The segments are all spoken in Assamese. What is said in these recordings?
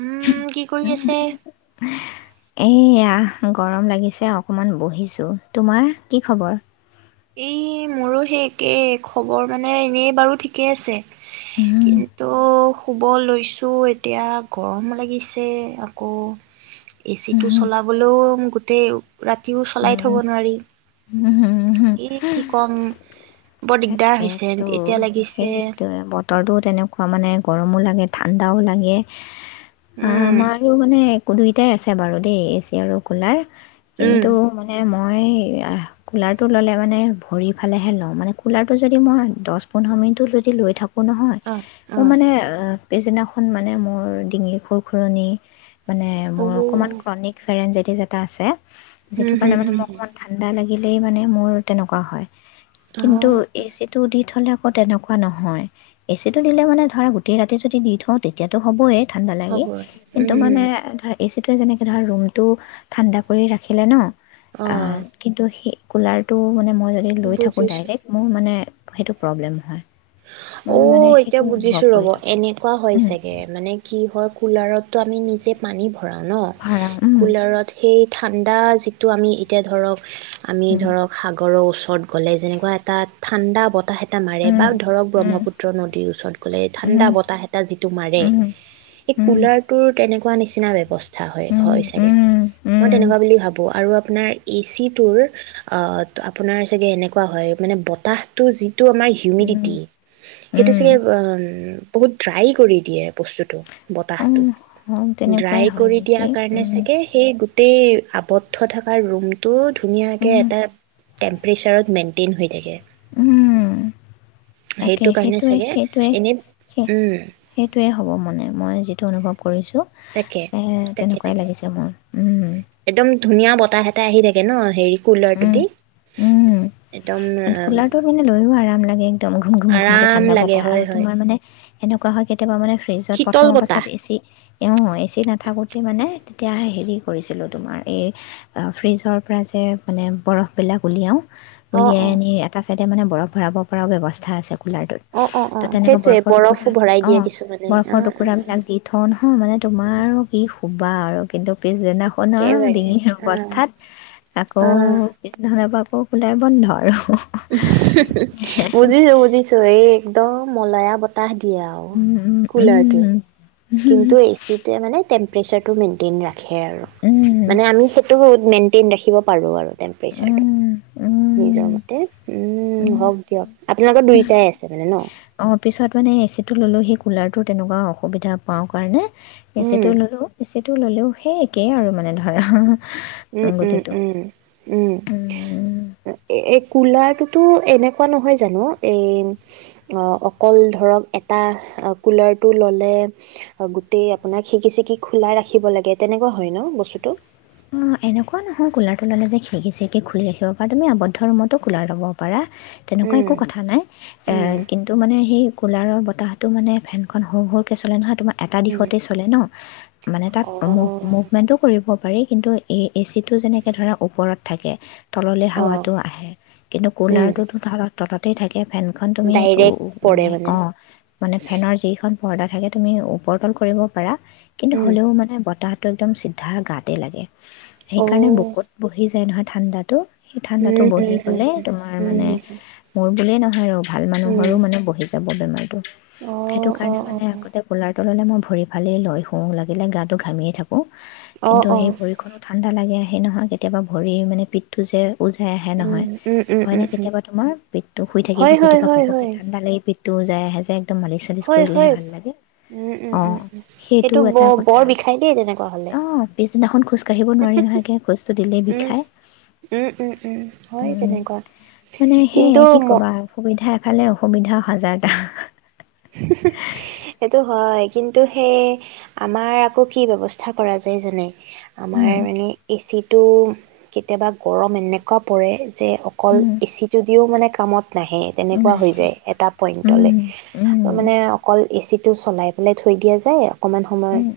উমম, কি কৰি আছে? এইয়া গৰম লাগিছে অকমান বহিছোঁ। তোমাৰ কি খবৰ? এই, মোৰো সেই একেই খবৰ মানে। এনেই বাৰু ঠিকে আছে, উহুম, কিন্তু শুব লৈছোঁ। এতিয়া গৰম লাগিছে আকৌ। এচিটো উহুম, চলাবলও গোটেই ৰাতিও চলাই থ'ব উম, নোৱাৰি। উহুম, উহুম। এ, কি ক'ম! বৰ দিগদাৰ হৈছে, তাকেতো এতিয়া লাগিছে। সেইটোৱে বতৰটো তেনেকুৱা মানে গৰমো লাগে ঠাণ্ডাও লাগে আ উম, আমাৰো মানে দুইটাই আছে বাৰু দেই এ চি আৰু কুলাৰ। উম, কিন্তু মানে ম মই এইয়া কুলাৰটো ল'লে মানে ভৰি ফালেহে লওঁ, মানে কুলাৰটো যদি মই দচ পোন্ধৰ মিনিটো ল লৈ থক কোঁ নহয় অ', এ অ', মানে অ পিছদিনাখন মানে মোৰ ডিঙিৰ খুৰখুৰণি মানে মোৰ অকমান অ', ক্ৰনিক ফেৰেঞ্জাই তেজ এটা আছে। যিটো হম, কাৰণে হম, মানে হম, মোক হম অকণমান ঠাণ্ডা লাগ লাগিলেই মানে মোৰ তেনেকুৱা হয়। কিন্তু অ', এচিটো দি থলে তেনেকু নহয়, এচিটো দিলে মানে ধৰা গোটেই ৰাতি যদি দি থওঁ তেতিয়াটো হ'বই। ঠাণ্ডা লাগি হ'ব কিন্তু উম, মানে ধৰ এচি তই যেনেকে ধৰা ৰুমটো ঠাণ্ডা কৰি ৰাখিলে ন আ অ', কিন্তু সে কুলাৰ টো মানে মই যদি লৈ থাকোঁ বুজিছো। ডাইৰেক্ট মোৰ মানে সেইটো প্ৰব্লেম হয় অ মই মানে এতিয়া সেইটো অনুভৱ বুজিছো ৰ'ব কৰি থাকোঁ এনেকুৱা হয় উম চাগে মানে কি হয় কুলাৰত ত আমি নিজে পানী ভৰাও ন ভাড়া উম কুলাৰত সেই ঠাণ্ডা যিটো আমি এতিয়া ধৰক। আমি উম ধৰক সাগৰৰ ওচৰত গলে যেনেকুৱা এটা ঠাণ্ডা বতাহ এটা মা বা ধৰক উম ব্ৰহ্মপুত্ৰ নদীৰ ওচৰত গ'লে ঠাণ্ডা উম বতাহ এটা যিটো মাৰে উম এই উম উম কুলাৰটো তেনেকা নিচিনা ব্যৱস্থা। হয় উম হয় চাগে উম মই উম তেনেকুৱা বুলি ভাবো আৰু আপানাৰ এচিটো অ আপোনাৰ চাগে এনেকুৱা হয় মানে বতাহটো যিটো আমাৰ উম হিউমিডিটি সেইটো চাগে ন বহুত ড্ৰাই কৰি দিয়ে বস্তুতটো উম বতাহটো উম তেনেকুৱাই ড্ৰাই হয় কৰি নেকি দিয়াৰ কাৰণে উম চাগে সেই গোটেই আৱদ্ধ থকা ৰুমটোত। ধুনীয়াকে উম এটা। টেম্পেৰেচাৰত মেইনটেইন হৈ থাকে। উম তাকে সেইটো কাৰণে সেইটোৱে চাগে সেইটোৱে এনেই সেই উম সেইটোৱেই হ'ব মানে মই যিটো অনুভৱ কৰিছোঁ। তাকে এ তাকে তেনেকুৱাই তাকে লাগিছে মোৰ। উম একদম ধুনীয়া বতাহ এতেটা আহি থাকে ন হেৰিত কুবাৰটো দি একদম কুলাৰ টো মানে লৈয়ও আৰাম লাগে। একদম ঘুম ঘুম ঘুমকৈ আৰাম ঠাণ্ডা লাগে পতা হয় আৰু হয় তোমাৰ মানে সেনেকুৱা হয় কেতিয়াবা মানে ফ্ৰিজত প্ৰথম শীতল বতাহ অৱাস্থাত A C A A C নাথাকোঁতে মানে। তেতিয়া হেৰি কৰিছিলোঁ তোমাৰ এই ফ্ৰীজৰ পৰা যে মানে বৰফবিলাক উলিয়াও অ অ এটা চাইডে মানে বৰফ ভৰাব পৰাও বিবস্থা আছে। কুলাৰ অ অ অ ত তেনেকুৱা সেইটোৱে বৰফৰ টুকুৰা বৰফো ভৰাই অ দিয়ে কিছুমানে অ বৰফৰ অ টুকুৰা বিলাক দি থওঁ নহ মানে তোমাৰো কি বা আৰু কিন্তু পিছ সেদিনাখনৰ একেবাৰে ডিঙিৰ অ অৱস্থাত আকৌ অ পিছদিনাখনৰ পৰা আকৌ ওলায় বন্ধ আৰু বুজিছো বুজিছো এই একদম মলয়া বতাহ দিয়ে। এতিয়া আৰু ম, কুলাৰটোৱে। উম। কিন্তু এচিতে‌ মানে। টম্পাৰেচাৰটো মেইনটেইন ৰাখে আৰু উম, উম, মানে আমি সেইটো ম টেইন ৰাখিব পাৰোঁ আৰু টেম্পৰেচাৰটো নিজৰ উম, ম উম উম। হওক দিয়ক আপোনালোকৰ দুইোটাই আছে মানে ন অ পিছত মানে এচি টো ললো সি কুলাৰ টো তেনেকুৱা অসুবিধা পাওঁ কাৰণে উম পইছাটো লৈ ল'ব বেছি সেইটো ল'লেও সেই একেই আৰু মানে ধৰা উম উম গতিটো। উম উম অ', এ এই কুলাৰটোতো এনেকুৱা নহয় জানো এই অ অকল ধৰক এটা কুলাৰটো ললে গোটেই আপোনাক সিকি চিকি খোলাই ৰাখিব লাগে তেনেকুৱা হয় ন বস্তুটো অঁ এনেকুৱা নহয় কুলাৰটো ল'লে যে খিৰিকি চিৰিকি খুলি ৰাখিব পাৰা তুমি আৱদ্ধ ৰুমতো কুলাৰ ল'ব পাৰা তেনেকুৱা উম, একো কথা নাই উম, কিন্তু মানে সেই কুলাৰৰ বতাহটো মানে ফেনখন সৰু সৰুকৈ চলে নহয় তোমাৰ এটা উম, দিশতে চলে ন মানে তাত মুভ অ', মুভমেণ্টো কৰিব পাৰি কিন্তু এচিটো যেনেকে ধ ওপৰত থাকে তললৈ অ', হাৱাতটো আহে কিন্তু উম, কুলাৰটোতো ধৰক তততেই থাকে এয়া ফেনখন তুমি উ ডাইৰেক্ট পৰে মানে অ মানে ফেনৰ যিখন পৰদা থাকে তুমি ওপৰতল কৰিব পাৰা কিন্তু উম, হ'লেও মানে বতাহ টো একদম চিধা গাঁত তে লাগে। সেইকাৰণে অ', বুকত বহি যায় নহয় ঠাণ্ডাটো। সেই ঠাণ্ডাটো উম, উম, বহি উম, গ'লে, তোমাৰ উম, মানে উম, মোৰ বুলিয়ে নহ ভাল উম, মানুহৰো মানে বহি যাব। নাই [unintelligible] সেইটো অ', কাৰণে অ', অ', মানে আগতে কোলাৰটো ললে মই ভৰি ফালেই লৈ শুওঁ, লাগিলে গাটো ঘামিয়েই থাকোঁ। অ', কিন্তু সেই অ', ভৰিখনো ঠাণ্ডা লাগে সেই নহয় কেতিয়াবা ভৰিৰ মানে পিঠটো যে উজাই আহে উম, নহয়, উম, উম, হয়নে? উম, উম, কেতিয়াবা তোমাৰ পিতটো শুই থাকিব, হয়, শুই হয়, থকা ঘপকৈ ঠাণ্ডা লাগি পিত তো যাই আহে যে একদম মালিচ চালিচ কৰিলেহে হয়-হয় ভাল লাগে অঁ উম-উম-উম-উম সেইটো ব বৰ বিষাই দে, তেনেকুৱা হ'লে অ পিছদিনাখন খোজ কাঢ়িব নোৱাৰি নহয় একে খোজটো দিলেই উম, বিষাই, উম, উম, উম, হয় উম, তেনেকুৱা মানে কিন্তু সেয়ে কি ম কবা সুবিধা এফালে অসুবিধা হাজাৰটা হুমহু সেইটো হয়, কিন্তু সেই আমাৰ আকৌ কি ব্যৱস্থা কৰা যায় জানে? আমাৰ উম, মানে এচিট টো কেতিয়াবা গৰম এনেকোৱা পৰে যে অকল উম, এচি টো দিও মানে কামত নাহে, তেনেকোৱা নাই হৈ যায় এটা পইন্টলৈ উম, উম, অকল এচি টো চলাই পেলাই থৈ দিয়া যায় আৰু অকমান সময়, উম,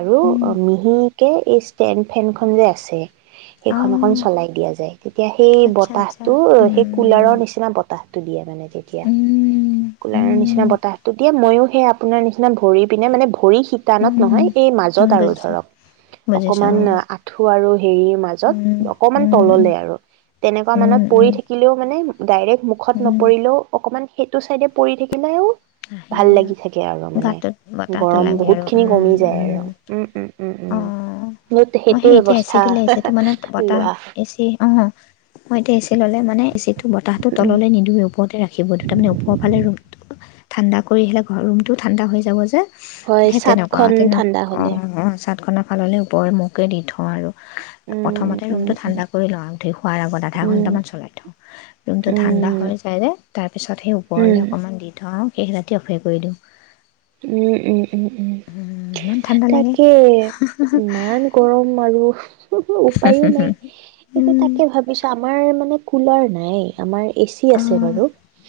আৰু উম, মিহি কে এই ষ্টেণ্ড ফেন খন যে আছে সেইখন অকন অঁ চলাই দিয়া যায় তেতিয়া সেই আচ্ছা আচ্ছা বতাহটো, সেই উম। কুলাৰৰ নিচিনা বতাহটো দিয়ে মানে তেতিয়া উম, কোলাৰৰ নিচিনা উম, বতাহতটো দিয়া মইয়ো সে আপোনাৰ নিচিনা ভৰি পিনে মানে ভৰি শিতানত উম। নহয়, এই উম, মাজত আৰু বুজিছো, ধৰক, বুজিছো অকমান অ', আঁঠু আৰু হেৰিৰ মাজত উম, অকমান উম, তললে আৰু, তেনেকোৱা উম, মানত পৰি উম, থাকিলেও মানে ডাইৰেক্ট মুখত উম। নপৰিলেও অকণমান টো চাইডে পৰি থাকিলেও আহে ভাল লাগি থাকে আৰু মানে, গাটোত বতাহটো গৰম লাগে আৰু বহুত খিনি কমি উম, যায় উম, আৰু। উম-উম অ মই সেই এতিয়া এচি ব্যৱস্থা দিলে এচি টো মানে বতাহ লোৱা এচি অ মই এতিয়া এচি ললে মানে এচি টো বতাহ টো তললে নিদিওঁ ওপৰতে ৰাখ শিবটো তাৰমানে ওপৰফালে ৰুমটো ঠাণ্ডা কৰি আহিলে ঘ ৰুমটোও ঠাণ্ডা হৈ যাব যে হয় সেই চাটখন ঠাণ্ডা হলে তৎক্ষণাত ফাল ওপৰেৰ মোকে দি থওঁ থওঁ আৰু উম প্ৰথমতে উম ৰুমটো উম ঠাণ্ডা কৰি লওঁ আৰু ধুই শোৱাৰ আগত আধা উম ঘণ্টামান চলাই থওঁ ৰুমটো ঠাণ্ডা উম হৈ যায় যে তাৰপিছত সেই উম ওপৰলৈ অকণমান দি থও আও শেষজাতিঅ অকে কৰি দিওঁ উম উম উম উম ইমান ঠাণ্ডা লাগে তাকে ইমান গৰম আৰু হুমহু উপায়ো নাই কি উম, তাকে ভাবিছো আমাৰ মানে কুলাৰ নাই আমাৰ এচি আছে অ', বাৰু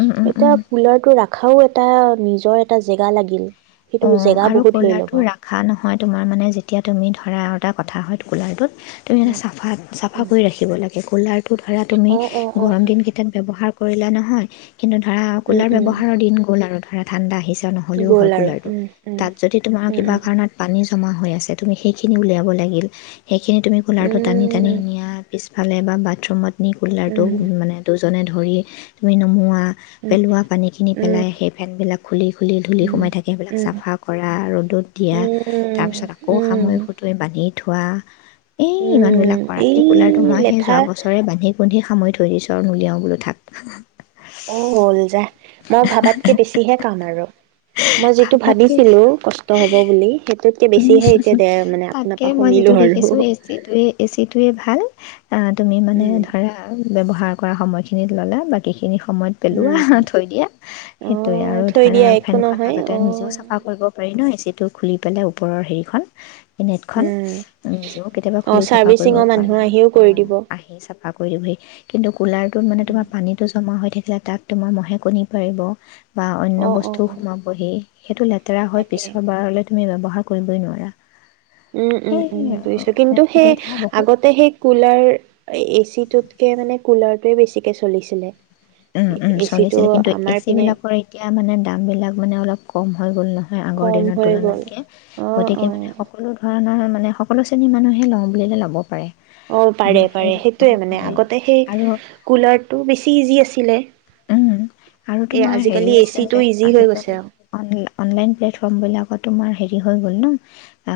উম, উম, এতিয়া উম। কুলাৰটো আৰুও এটা নিজৰ এটা জেগা গা লাগিল সেইটো অ জেগা আৰু বহুত লৈ ল'ব। কুলাৰটো ৰখা নহয় তোমাৰ মানে যেতিয়া তুমি ধৰা আটা কথা হয় কুলাৰটোত তুমি এ উম, চাফা চাফা উম, কৰি ৰাখিব লাগে কুলাৰটো ধৰা তুমি অ', অ', গৰম অ', দিন কেইটান ব্যৱহাৰ কৰিলা নহয় কিন্তু ধৰা উম, কুলাৰ উম। ব্যৱহাৰৰ দিন গ'ল আৰু ঠাণ্ডা আহিছে নহ'লেও হয় গ'ল আৰু কুলাৰটো উম উম তাত যদি তোমাৰ কিবা উম, কাৰণত পানী ক্ষমা হৈ আছে তুমি সেইখিনি উলিয়াব লাগিল সেইখিনি তুমি উম, কুলাৰটো টানি টানি উম, নিয়া পিছ ফালে বাথৰুমত কুলাৰ উম, টো উম। মানে টো এজনে ধৰি তুমি নোমোৱা পেলোৱা পানীখিনি উম, পেলাই সেই ফেনবিলাক খুলি খুলি ধুলি উম, সোমাই থাকে সেইবিলাক উম, চফা কৰা ৰ'দত দিয়া উম, তাৰপিছত আকৌ উম, সামৰিয়ে সুটৰি বান্ধি দিয়া ধোৱা এই ইমান উম, বিলাক কৰাত এই কে কুলাৰ টো মই সেই লেঠা যোৱা বছৰে বান্ধি বুন্ধি সামৰি থৈ দিছোঁ আৰু নলিয়াও বো থাক অ হ'ল যাহ মই ভাবাতকে বেছিহে কাম আৰু কৰো মই যিটো ভাবিছিলো কষ্ট হব বুলি সেই উ তাতকে মই শুনিলো যিটো আৰু দেখিছোঁ এচিয়ে এচিটোয়ে ভাল তুমি মানে উম ধৰা ব্যৱহাৰ কৰা সময়খিনিত ল'লে বাকীখিনি খিনি সময়ত উম পেলোৱা থৈ দিয়া অ সেইটয়ে আৰু থৈ ধৰা দিয়া একো ফেনখন নহয় মাজতে অ নিজেও চাফা কৰিব পাৰি নহয় যিটো খুলি পেলাই ওপৰৰ হেৰিখন নেটখন উম নিজেও কেতিয়াবা অ খুলি চাফা কৰিব চাৰ্ভিচিঙৰ মানুহ পাৰা আহিও অঁ কৰি দিব আহি চাফা কৰি দহি কিন্তু কুলাৰটোত মানে তোমাৰ পানীটো জমা হৈ থাকে ছিলে তাক তোমাৰ মহে কণী পাৰিব বা অন্য অ অ বস্তু অ সোমাবহি সেইটো লেতেৰা হয় তাকে পিছৰ বাৰলৈ তুমি নবহা কৰিবই নোৱাৰা উম উম সেই উম বুজিছো মানে কিন্তু সেই সুবিধা বহুত আগতে সেই কুলাৰ এচিত তুতকে মানে কুলাৰতোৱে বেছিকে চলিছিলে উম উম এচিটো চলিছিলে কিন্তু আমাৰ এচি পিনে বিলাকৰ এতিয়া মানে দাম বিলাক মানে অলপ কম হৈ গ'ল আগৰ কম দিনৰ হৈ গ'ল তুলনাতকে অ গতিকে অ মানে সকলো ধৰণৰ মানে সকলো শ্ৰেণীৰ মানুহে লওঁ বুলিলে ল'ব পাৰে অ পাৰে উম, সেই পাৰে ল'ব সেইটোয়ে মানে পাৰে আগতে সেই আৰু কুলাৰটো বেছি ইজি আছিল লে উম আৰু তোমাৰ হেৰি আছে এচিটো যে ইজি হৈ গৈছে আজিকালি অনলাইন প্লেটফৰ্ম বিলাকত তোমাৰ হেৰি হৈ গ'ল ন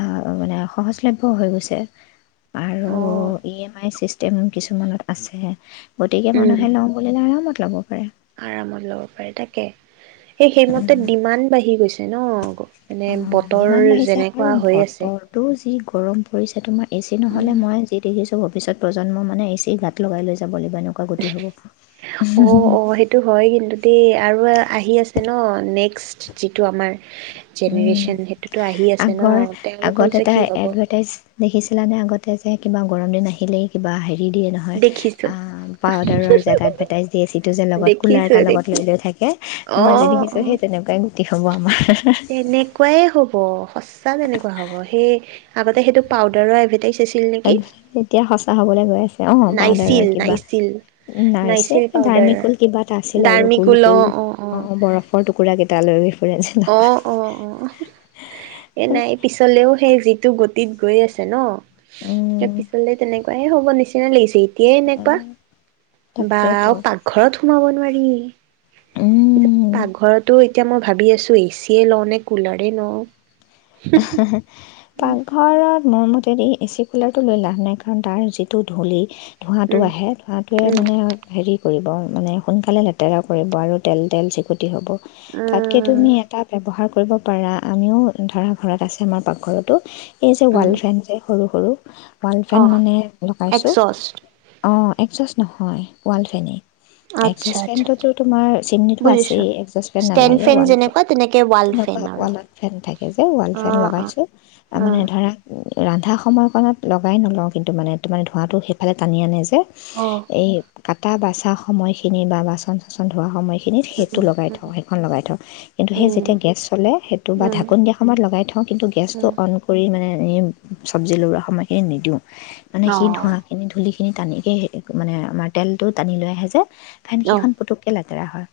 আহ মানে সহজলভ্য হৈ গৈছে আৰু ই এম আই চিষ্ট কিছুমানত আছে গতিকে উম মানুহে লওঁ বুলিলে আৰামত লব পাৰে। আৰামত লব পাৰে তাকে [inaudible] সেই সেইমতে ডিমাণ্ড বাঢ়ি গৈছে ন মানে অ বতৰ যিমান বাঢ়িছে যেনেকুৱা আৰু হৈ আছে বতৰটো যি গৰম পৰিছে তোমাৰ এচি উম নহলে মই যি দেখিছোঁ ভৱিষ্যত প্ৰজন্ম মানে এ চি গাত লগাই লৈ যাব লাগিব এনেকুৱা গতি হ'ব অ অ সেইটো হয় কিন্তু দেই আৰু আহি আছে ন নেক্সট যিটো আমাৰ উম, জেনেৰেশ্যন সেইটোতো আহি আছে ন আগৰ তেওঁলোকৰ আগত যে এটা কি হব এডভাৰটাইজ দেখিছিলানে আগতে যে কিবা গৰম দিন আহিলেই কিবা আহে দি দিয়ে নহয় দেখিছো আ পাৱোদাৰৰ যে এটা অদ্ভাৰতাইছ দিয়ে এচিটো যে লগত কোলাৰ দেখিছো এটা লগত লৈ দেখিছো লৈ থাকে অ মই যি দেখিছোঁ অ সেই তেনেকুৱাই [unintelligible] কি হ'ব আমাৰ তেনেকুৱাই হ'ব সচ চা তেনেকুৱা হ'ব সেই আগতে সেইটো পাউদাৰ এভাৰটাইছ এতিয়া সঁচা হবলে গৈ আছে অ পাউদাৰৰ নাইচিল কিবা নাইচিল নাইছে নাইচিল পাউদাৰ ধাৰ্মিকল কিবা এটা আছিল আৰু গোল ডাৰ্মিকুল গোল অ অ বৰফৰ টুকুৰা কেইটা লৈ ঘূৰি ফুৰে যে অ লগত অ অ এ নাই পিছলেও সেই যিটো গো টিত গৈ আছে ন এই উম পিছলে তেনেকুৱা এ হ'ব নিচিনা লাগিছে এই এনেকুৱা বা তাকেতো আও পাকঘৰত সোমাব নোৱাৰি [unintelligible] উম পাকঘৰত ঐ এতিয়া মই ভাবি আছ ছো এচি এ লও নে কুলৰে লও পাকঘৰত মোৰ মতেদি এ চি কুলাৰটো লৈ লাভ নাই কাৰণ তাৰ যিটো ধূলি ধোঁৱাটো উম আহে ধোঁৱাটোৱে উম মানে হেৰিত কৰিব মানে সোনকালে লেতেৰা কৰিব আৰু তেল, তেল চিকুট টি, হ'ব তাতকে তুমি এটা ব্যৱহাৰ কৰিব পাৰা আমিও ধৰা ঘৰত আছে আমাৰ পাকঘৰতো এই যে, উম উম ৱাৰ্ল্ড ফ্ৰেণ্ড যে, সৰু, সৰু ৱাল অ ফেন মানে লগাইছোঁ। একজষ্ট অ', একচছ নহয়, ৱাল ফেনেই। আচ্ছা এডজাষ্ট আচ্ছা আচ্ছা ফোনটোতো তোমাৰ চিমনিটো বুজিছো। আছেই, এডজাষ্ট ফেন ষ্টেণ্ড নালাগে ফেন ৱাল যেনেকুৱা তেনেকে ৱাল ফেন ফে-তেনেকুৱা আৰু ৱালত ফেন থাকে ৱালফেন অ' অ' লগাইছোঁ আ, মানে অ'। ধৰা ৰান্ধা সময়কণত লগাই নলওঁ, কিন্তু মানে তোমাৰ ধোঁৱাতো সেইফালে টানি আনে যে অ' এই‌ কাটা বাচ ধা সময়খিনি বা বাচন চাচন ধোৱা সময় খিনিত সেইটো উম লগাই উম থওঁ, সেইখন লগাই থওঁ কিন্তু সেই উম যেতিয়া গেছ চলে সেইটো বা উম ঢাকন দিয়া সময়ত লগাই থওঁ, কিন্তু গেছটো উম অন কৰি মানে এই চব্জি লৰোৱা সময়খিনিত নিদিওঁ। মানে সি অ' ধোৱাখিনি, ধূলি সে টানিকে সে মানে আমাৰ তেলটো টানি লৈ আহে যে। ফেন অ' সিখন পুতুককে লেতেৰা হয়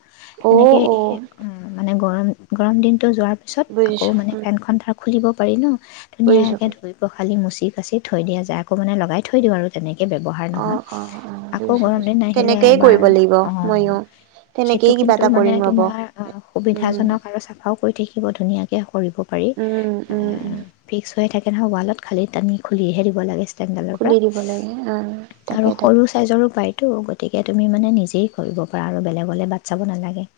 তেনেকে অ' এই অ' উ মানে গৰম গৰম দিন টো যোৱাৰ পিছত আকৌ বুজিছো মানে উম এখন থা খুলিব পাৰি ন। বুজিছো ধুনীয়াকে বুজিছো ধুই পখালি মুচ- ঠিক আছে থৈ দিয়া যায় আকৌ মানে লগাই থৈ দিওঁ আৰু তেনেক- কে ব্যৱহাৰ নহয়। অ' অ' অ' আকৌ বুজিছো গৰম বুজিছো দিন নাহিলে তেনেকেই এবাৰ, কৰিব লাগিব অ ময়ো সেইটো তেনেকেই কিবা কিন্তু এটা মানে কৰিম ৰ'ব তোমাৰ আ উম সুবিধাজনক আৰু চাফাও কৰি থাকিব ধুনীয়াক এ কৰিব পাৰি উম এ উম উম ফিক্স হৈ থাক সনেহয় ৱালত খালি টানি খুলি দিব লাগে ডালৰ পৰা খুলি দিব লাগে অ' আৰু তাকে তাকে সৰু চাইজৰো বাইক তটো গতিকে তুমি মানে নিজেই কৰিব পাৰা আৰু বেলেগলৈ বাট চাব নালাগে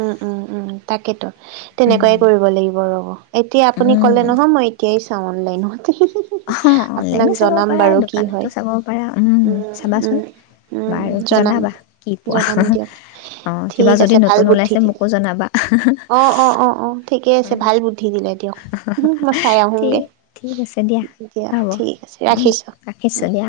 উম উম উম তাকেতো উম তেনেকুৱাইে কৰিব লাগিব ৰব এতিয়া আপুনি উম কলে নহয় মই এতিয়াই ছা অনলাইনতে অ অনলাইনে চাব পাৰা কি দোকানতো হয় চাব পাৰা উম চাবাচোন উম বাৰু জনাম জনাবা কি পোৱা অ কিবা ভ যদি নতুন বুদ্ধি ওলাইছে দিলে মোকো জনাবা অ অ অ অ ঠিকে আছে উম ভাল বুদ্ধি দিলে দিয়ক মই চাই ঠিক আহোংগে ঠিক আছে দিয়া হ'ব ঠিক আছে উম ৰাখিছো ৰাখিছোঁ দিয়া